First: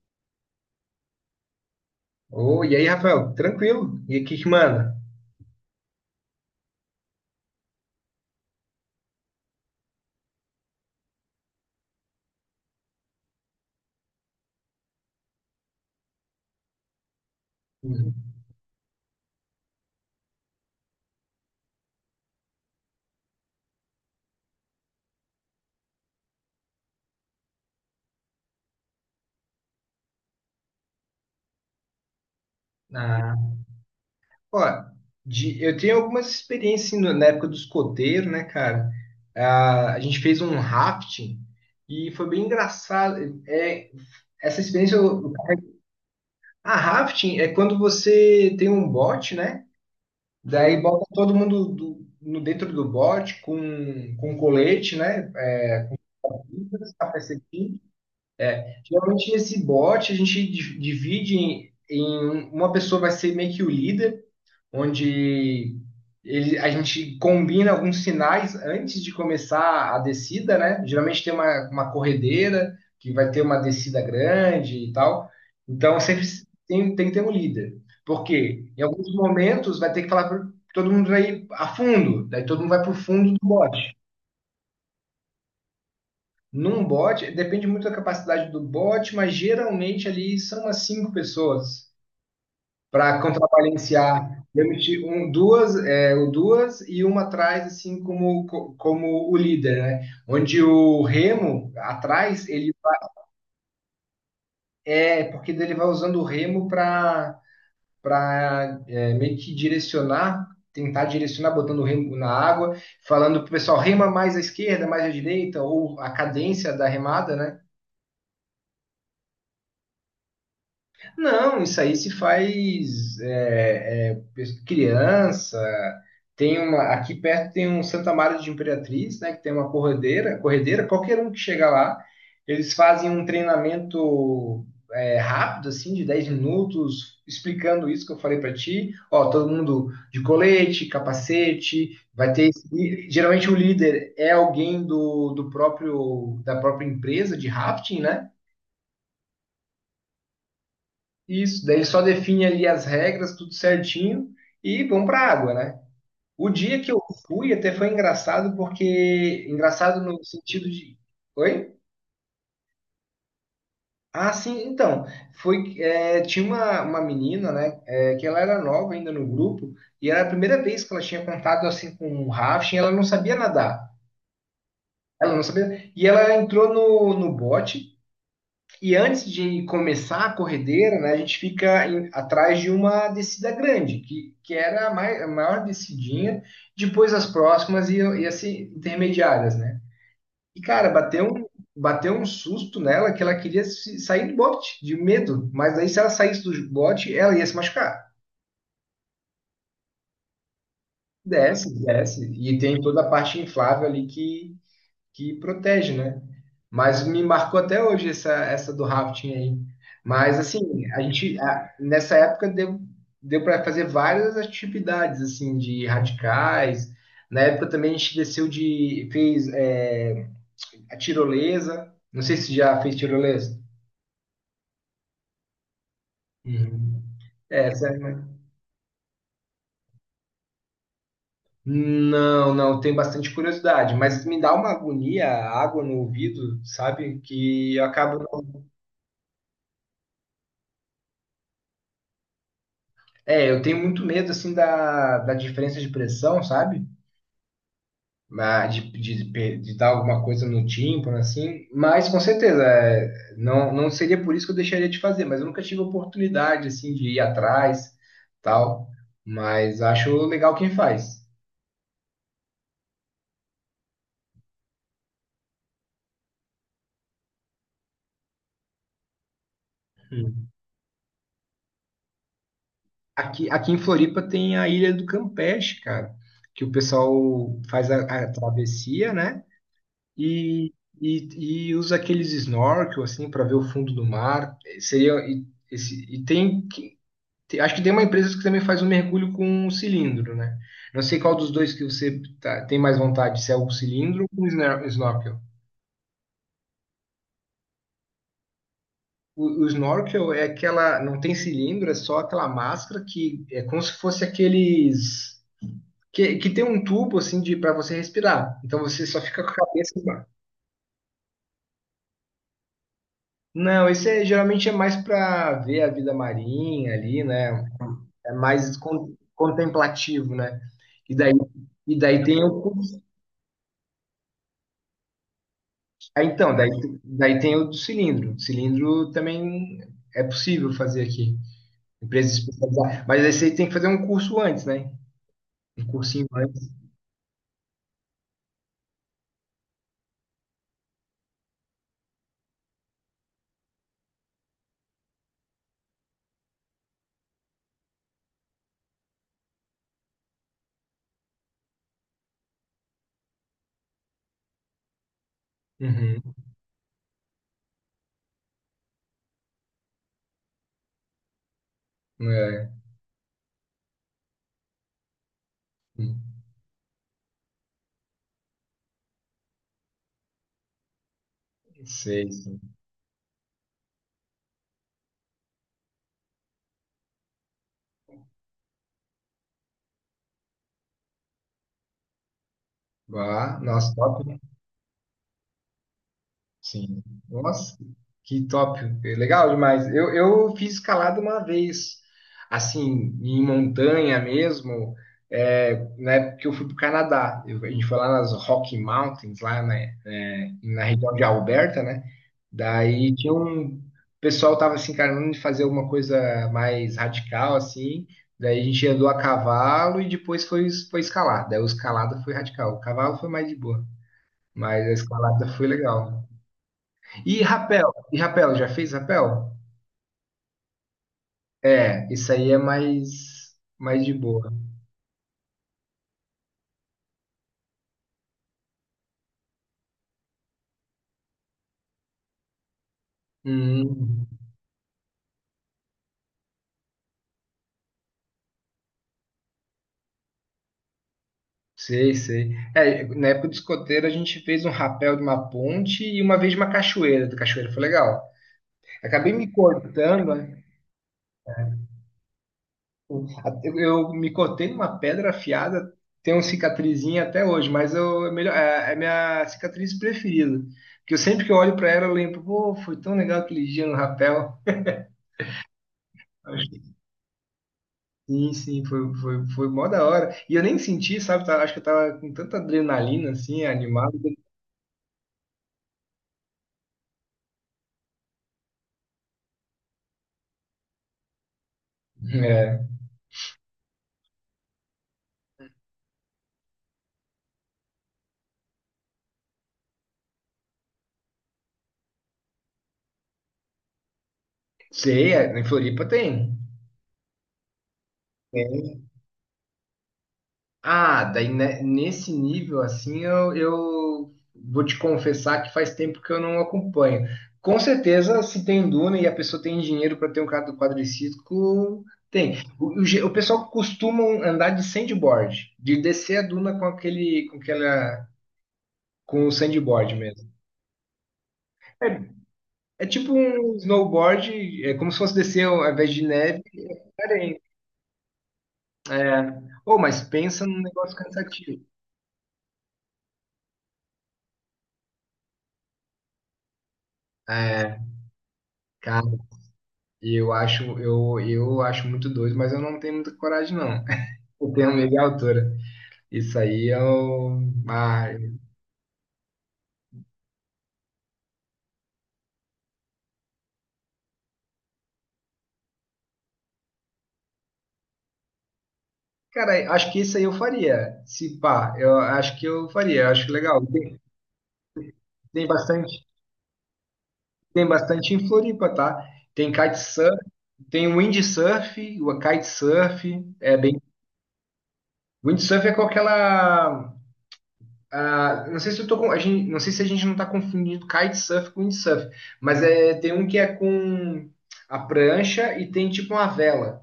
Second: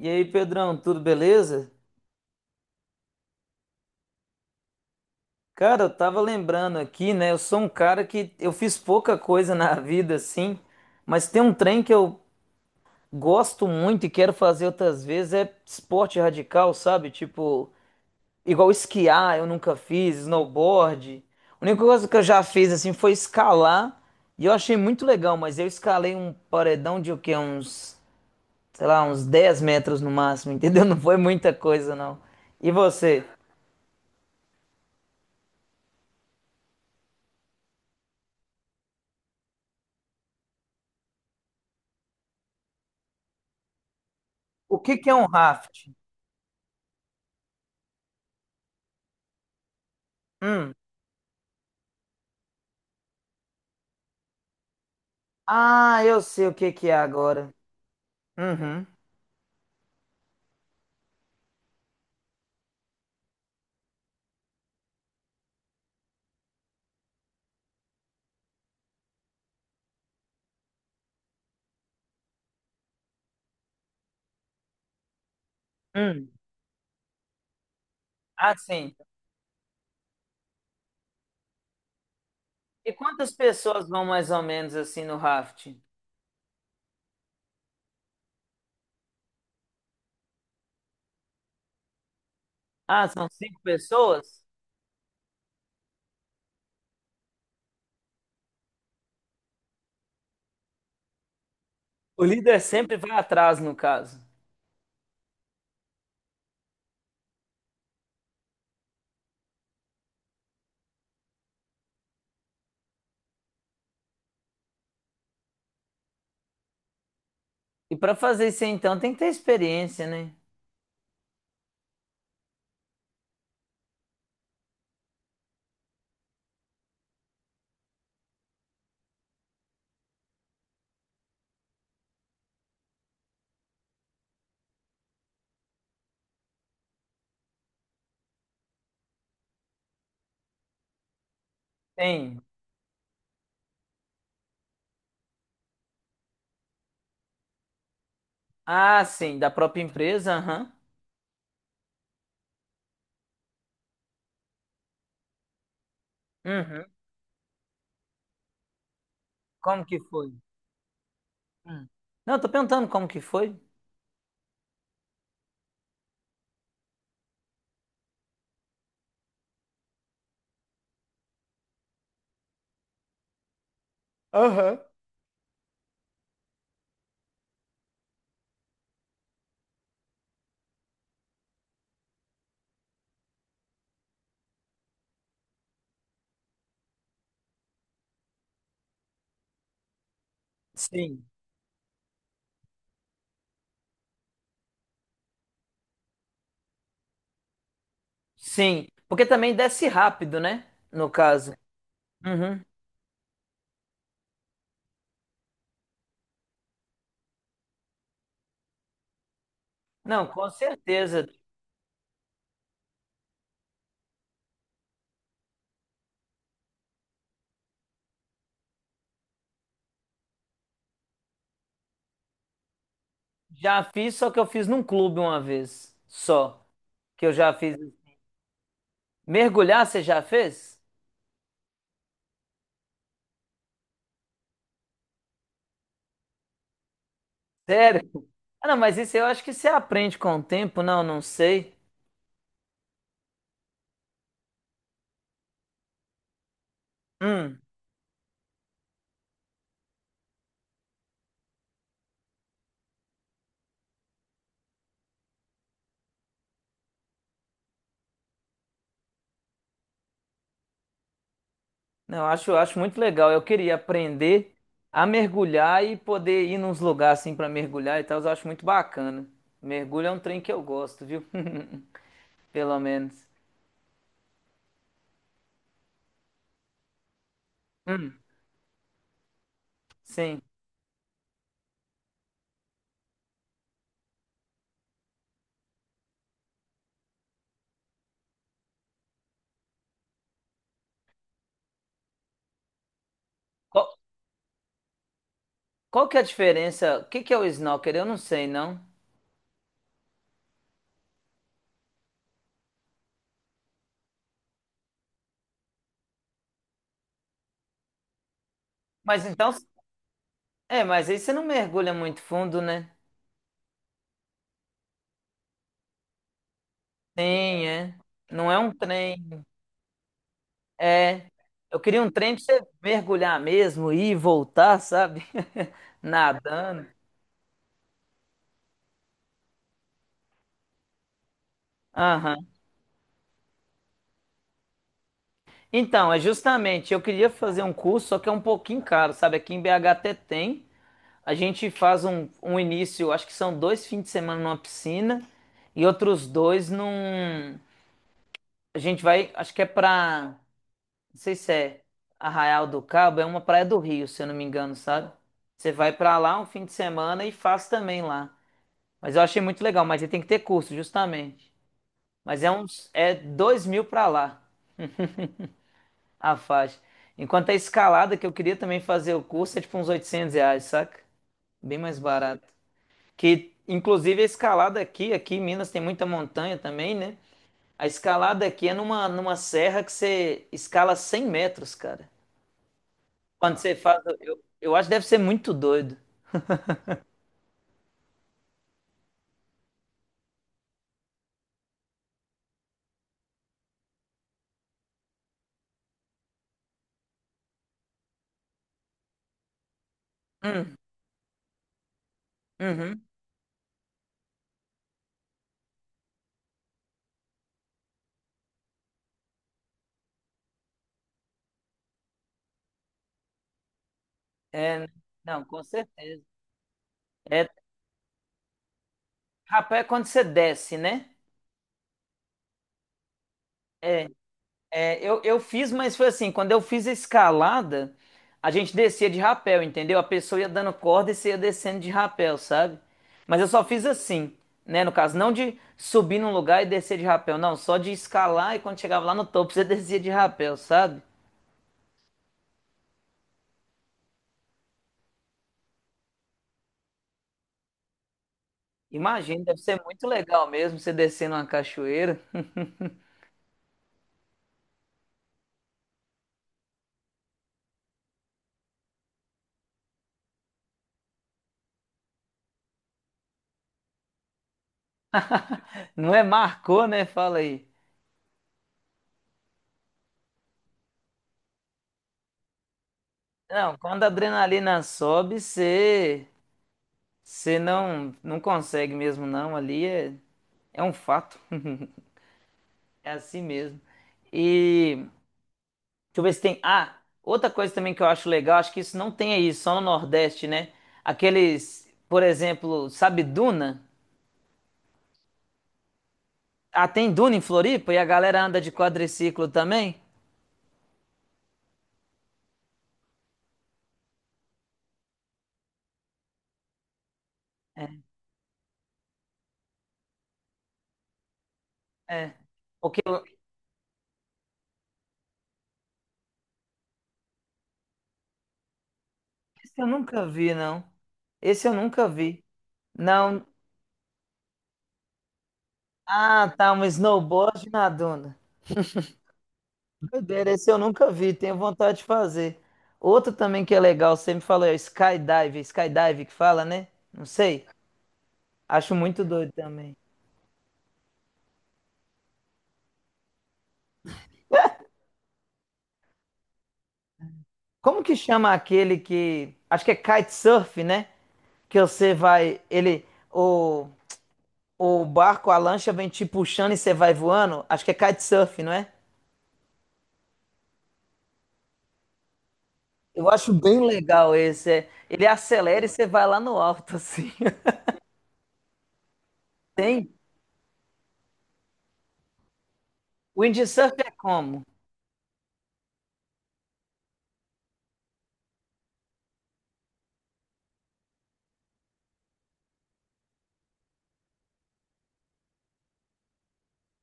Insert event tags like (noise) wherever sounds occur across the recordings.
E aí, Pedrão, tudo beleza? Ô, e aí, Rafael, tranquilo? E o que que manda? Cara, eu tava lembrando aqui, né? Eu sou um cara que eu fiz pouca coisa (laughs) na vida, assim, mas tem um trem que eu gosto muito e quero fazer outras vezes, é esporte radical, sabe? Tipo, Uhum. igual esquiar, eu nunca fiz, snowboard. A única coisa que eu já fiz, assim, foi escalar, e eu achei muito legal, mas eu escalei um paredão de o quê? Uns, sei lá, uns 10 metros no máximo, entendeu? (laughs) Não foi muita coisa, não. E você? Ah, ó, eu tenho algumas experiências assim, na época do escoteiro, né, cara? Ah, a gente fez um rafting e foi bem engraçado. É, essa O que experiência. que é um raft? Ah, rafting é quando você tem um bote, né? Hum. Daí bota todo mundo no dentro do bote com colete, né? Ah, eu sei o que que é agora. Uhum. Geralmente esse bot a gente divide em um, uma pessoa vai ser meio que o líder, onde ele, a gente combina alguns sinais antes de começar a descida, né? Geralmente tem uma corredeira que vai ter uma descida grande e tal. Então sempre Hum. Tem que ter um líder. Ah, Porque em sim. alguns momentos vai ter que falar para todo mundo vai a fundo, daí todo mundo vai para E o quantas fundo do pessoas bot. vão mais ou menos assim no rafting? Num bot, depende muito da capacidade do bot, mas geralmente ali são umas cinco pessoas Ah, para são cinco pessoas? contrabalancear. Eu meti um, duas, é, o duas e uma atrás, assim como, como o líder, né? Onde o remo O atrás, líder ele sempre vai atrás, no caso. é porque ele vai usando o remo para meio que direcionar, tentar direcionar, botando o remo na água, falando para o pessoal, rema mais à esquerda, mais à direita, ou a cadência da remada, né? E para fazer isso aí, então, tem que ter experiência, né? Não, isso aí se faz é criança. Tem uma, aqui perto tem um Santa Maria de Imperatriz, né, que tem uma corredeira, qualquer um que chega lá, eles fazem um treinamento é, rápido, assim, de 10 minutos, explicando isso que eu falei para ti. Ó, todo mundo de colete, capacete, vai Tem. ter. Geralmente o líder é alguém do próprio da própria empresa de rafting, né? Ah, sim, da própria empresa, aham. Isso, daí ele só define ali as regras, tudo certinho, e vão para a água, né? O dia Uhum. que eu fui até foi engraçado, porque. Como que Engraçado no foi? sentido de. Oi? Hum. Não, eu tô perguntando como que foi. Ah, sim, então. Foi, é, tinha uma menina, né? É, que ela era nova ainda no grupo, e era a primeira vez que ela tinha contato assim com um rafting, ela não sabia nadar. Aham. Ela não sabia. E ela entrou no bote que antes de começar a corredeira, né, a gente fica atrás de uma descida grande, que era a, a maior descidinha, depois as próximas iam, iam se intermediárias, né? E, cara, Sim. Bateu um susto nela que ela queria sair do bote, de medo, mas aí se ela saísse do bote, ela ia se machucar. Sim, porque também desce rápido, né? No caso. Desce, e Uhum. tem toda a parte inflável ali que protege, né? Mas me marcou até hoje essa do rafting aí. Não, Mas com assim, certeza. Nessa época deu para fazer várias atividades assim de radicais. Na época também a gente desceu de fez é, a tirolesa. Não sei se já fez tirolesa. Já fiz, só que eu fiz num clube uma vez. Só. Uhum. Que eu já É, fiz. sério, né? Mergulhar, você já fez? Não, não, tenho bastante curiosidade, mas me dá uma agonia a água no ouvido, sabe? Que eu acabo. Sério? Ah, não, mas isso eu acho que você aprende com o tempo. Não, não sei. É, eu tenho muito medo, assim, da diferença de pressão, sabe? Hum, Ah, de dar alguma coisa no tímpano, assim. Mas, com certeza, é, não, não seria por isso que eu deixaria de fazer. Mas eu nunca tive oportunidade, assim, de ir atrás, tal. Mas acho legal quem faz. não, eu acho muito legal. Eu queria aprender a mergulhar e poder ir nos lugares assim pra mergulhar e tal. Eu acho muito bacana. Mergulho é um trem Hum. que eu gosto, viu? (laughs) Pelo menos. Aqui em Floripa tem a Ilha do Campeche, cara. Que o pessoal faz Hum, a travessia, né? sim. E, e usa aqueles snorkel assim para ver o fundo do mar. Eh, seria e, esse, e tem, acho que tem uma empresa que também faz um mergulho com um cilindro, né? Não sei qual dos dois que você tem mais vontade, se é o Qual, cilindro ou o snorkel. qual que é a diferença? O que que é o snorkel? Eu não sei, não. O snorkel é aquela, não tem cilindro, é só aquela máscara que é como se fosse aqueles que tem um tubo assim de para você respirar. Então você só Mas fica com então, a cabeça. é, mas aí você não mergulha muito fundo, né? Não, esse é, geralmente é mais para ver a vida marinha ali, né? Sim, é. É Não é um mais trem. contemplativo, né? E É. daí, Eu e queria um daí trem pra tem o você curso- mergulhar mesmo, ir e voltar, sabe? (laughs) Ah, então, daí, Nadando. daí tem o do cilindro. Cilindro também é possível fazer aqui. Empresas Aham. especializadas. Mas aí você tem que fazer um curso antes, né? Um Então, é cursinho antes. justamente, eu queria fazer um curso, só que é um pouquinho caro, sabe? Aqui em BH até tem. A gente faz um início, acho que são dois fins de semana numa piscina e outros dois num. A gente vai, acho que é pra, não sei se é Arraial do Cabo, é uma praia do Rio, se eu não me engano, sabe? Você vai pra Uhum. lá um fim de semana e faz também lá. Mas eu achei muito legal, mas aí tem que ter curso, justamente. Mas é É. uns, é dois mil pra lá a faixa. Enquanto a escalada, que eu queria também fazer o curso, é tipo uns 800 reais, saca? Bem mais Sei, barato. sim. Que, inclusive, a escalada aqui, aqui em Minas tem muita montanha também, né? A escalada aqui é numa, numa serra que você escala 100 metros, cara. Quando Ah, você nossa, faz, top. Eu acho que deve ser muito doido. Sim. Nossa, que top. É legal demais. Eu fiz escalada uma vez, assim, em montanha mesmo, é, na época que eu fui para o Canadá. A gente foi lá nas Rocky Mountains, lá né, é, na região de Alberta, né? Uhum. Daí tinha um... O pessoal tava se encarando de fazer alguma coisa mais radical, assim. Daí a gente andou a cavalo e depois foi, foi escalar. Daí o escalada foi radical. O cavalo foi mais de boa, mas É, a não, escalada com foi legal. certeza. É, E rapel, já fez rapel? rapaz, é quando você desce, né? É, isso aí é mais É, de boa. é, eu fiz, mas foi assim, quando eu fiz a escalada, a gente descia de rapel, entendeu? A pessoa ia dando corda e você ia descendo de rapel, sabe? Mas eu só fiz Hum, assim, né? No caso, não de subir num lugar e descer de rapel, não, só de escalar e quando chegava lá no topo, você (laughs) descia de rapel, sabe? Sei. É, na época do escoteiro a gente fez um rapel de uma ponte e uma vez de uma cachoeira, da cachoeira foi legal. Acabei Imagina, me deve ser muito cortando, legal né? mesmo você descendo uma cachoeira. Eu me cortei numa pedra afiada, tenho uma cicatrizinha até hoje, mas eu, é, melhor, é, é a minha cicatriz preferida. Porque eu sempre que eu olho para ela eu lembro, pô, foi tão legal aquele dia no rapel. Não é marcou, né? Fala aí. Sim, sim, foi, foi, foi mó da hora. E eu nem senti, sabe? Acho que eu tava com tanta adrenalina, assim, Não, quando a animado. adrenalina sobe, você você não consegue mesmo não, ali é, é um fato. (laughs) É. É assim mesmo. E deixa eu ver se tem. Ah, outra coisa também que eu acho legal, acho que isso não tem aí, só no Nordeste, né? Aqueles, por exemplo, sabe Duna? Sei, é, em Floripa tem. Ah, tem Duna em Floripa e a galera anda de Tem. quadriciclo também? Ah, daí né, nesse nível, assim, eu vou te confessar que faz tempo que eu não acompanho. Com É. certeza, se tem duna e a pessoa tem dinheiro para ter um quadro quadriciclo, É. tem. Porque O pessoal costuma andar de sandboard, de descer a duna com aquele, com aquela, com o esse eu sandboard nunca mesmo. vi, não. Esse eu nunca vi. É tipo Não, um snowboard, é como se fosse descer ao invés de ah, neve, tá, um é areia. snowboard na duna. Ô, mas Doideira, pensa esse eu num nunca negócio vi, tenho cansativo. vontade de fazer. Outro também que é legal, você me falou, é o skydive, skydive que fala, né? Não sei, É, acho muito cara, doido também. eu acho, eu acho muito doido, mas eu não tenho muita coragem, não. (laughs) Eu tenho medo de altura. Isso aí eu. Como que Ah, chama aquele que, acho que é kitesurf, né? Que você vai, ele, o, o barco, a lancha vem te puxando e você vai voando? Acho que é kitesurf, não é? cara, acho que isso aí eu faria. Se pá, eu acho que eu faria, Eu eu acho acho bem legal. Tem, legal esse, é. Ele tem acelera e você vai bastante, lá no alto, assim. tem (laughs) bastante em Floripa, tá? Tem Tem? kitesurf, tem windsurf, o kitesurf, é Windsurf bem. é como? Windsurf é com aquela. Ah, não sei se eu tô com, a gente, não sei se a gente não está confundindo kitesurf com windsurf, mas é, tem um que é com a prancha e tem tipo uma vela.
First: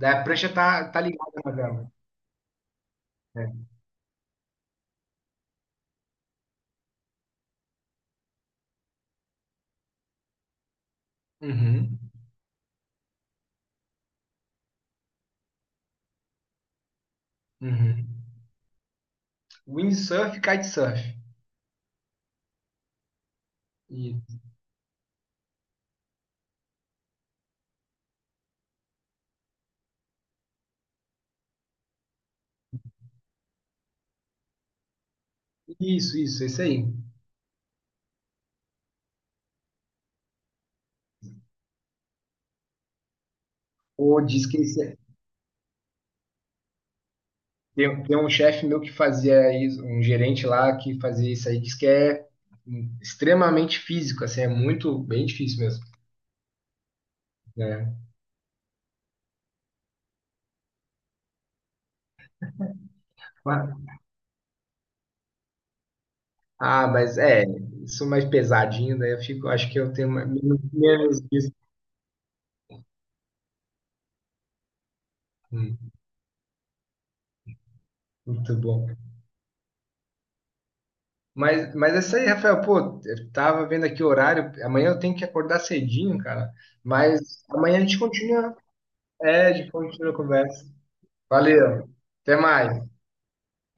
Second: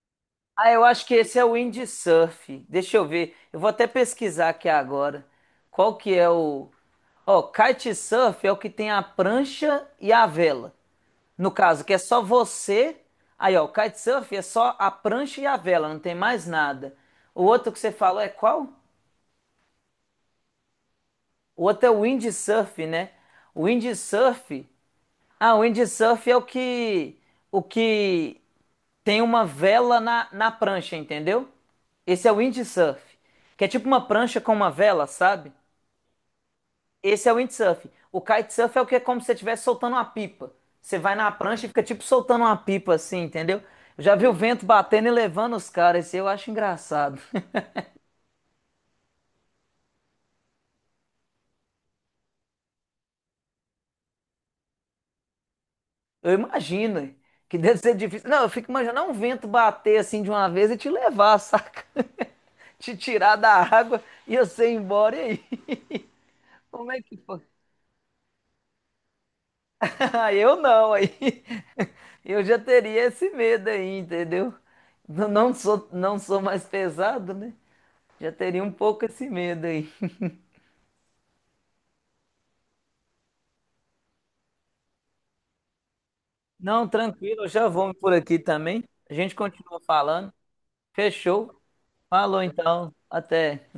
Daí a prancha Ah, eu tá acho que ligada esse é o na vela, windsurf. Deixa eu ver. Eu vou né? até pesquisar aqui agora. Qual que é o. Ó, kitesurf é o que tem a prancha e a vela. No caso, que é Uhum, só você. Aí, ó, o kitesurf é só a prancha e a vela, não tem mais nada. O outro que você uhum. falou é qual? Windsurf, kitesurf. O outro é o windsurf, né? O Isso, windsurf. Ah, o windsurf é o que, o que tem uma vela na prancha, entendeu? Esse é o windsurf, que é tipo uma prancha com uma vela, sabe? isso, isso, esse aí. Esse é o windsurf. O kitesurf é o que é como se você estivesse soltando uma pipa. Você vai na prancha e fica tipo soltando uma pipa assim, entendeu? Eu já Ou vi o diz que vento esse batendo e levando os caras, isso eu acho engraçado. (laughs) tem, um chefe meu que fazia isso, um gerente lá que fazia isso aí, diz que é extremamente físico, assim, é muito bem difícil mesmo, Eu imagino hein, que deve ser né? difícil. Não, eu fico imaginando um vento bater assim de uma vez e te levar, saca? (laughs) Te tirar da água e você ir embora e aí. (laughs) Ah, Como é mas que foi? é, isso mais pesadinho, né? Eu fico, acho que eu (laughs) tenho Ah, eu menos, não, aí menos (laughs) disso. eu já teria esse medo aí, entendeu? Não sou, Hum, não sou mais pesado, né? Já muito teria um bom. pouco esse medo aí. (laughs) Mas é isso aí, Rafael, pô, eu tava vendo aqui o horário, amanhã eu tenho que acordar cedinho, cara. Não, tranquilo, Mas eu já amanhã a vou gente por aqui continua, também. A gente é, a gente continua continua a falando. conversa. Fechou. Valeu, até Falou mais. então. Até.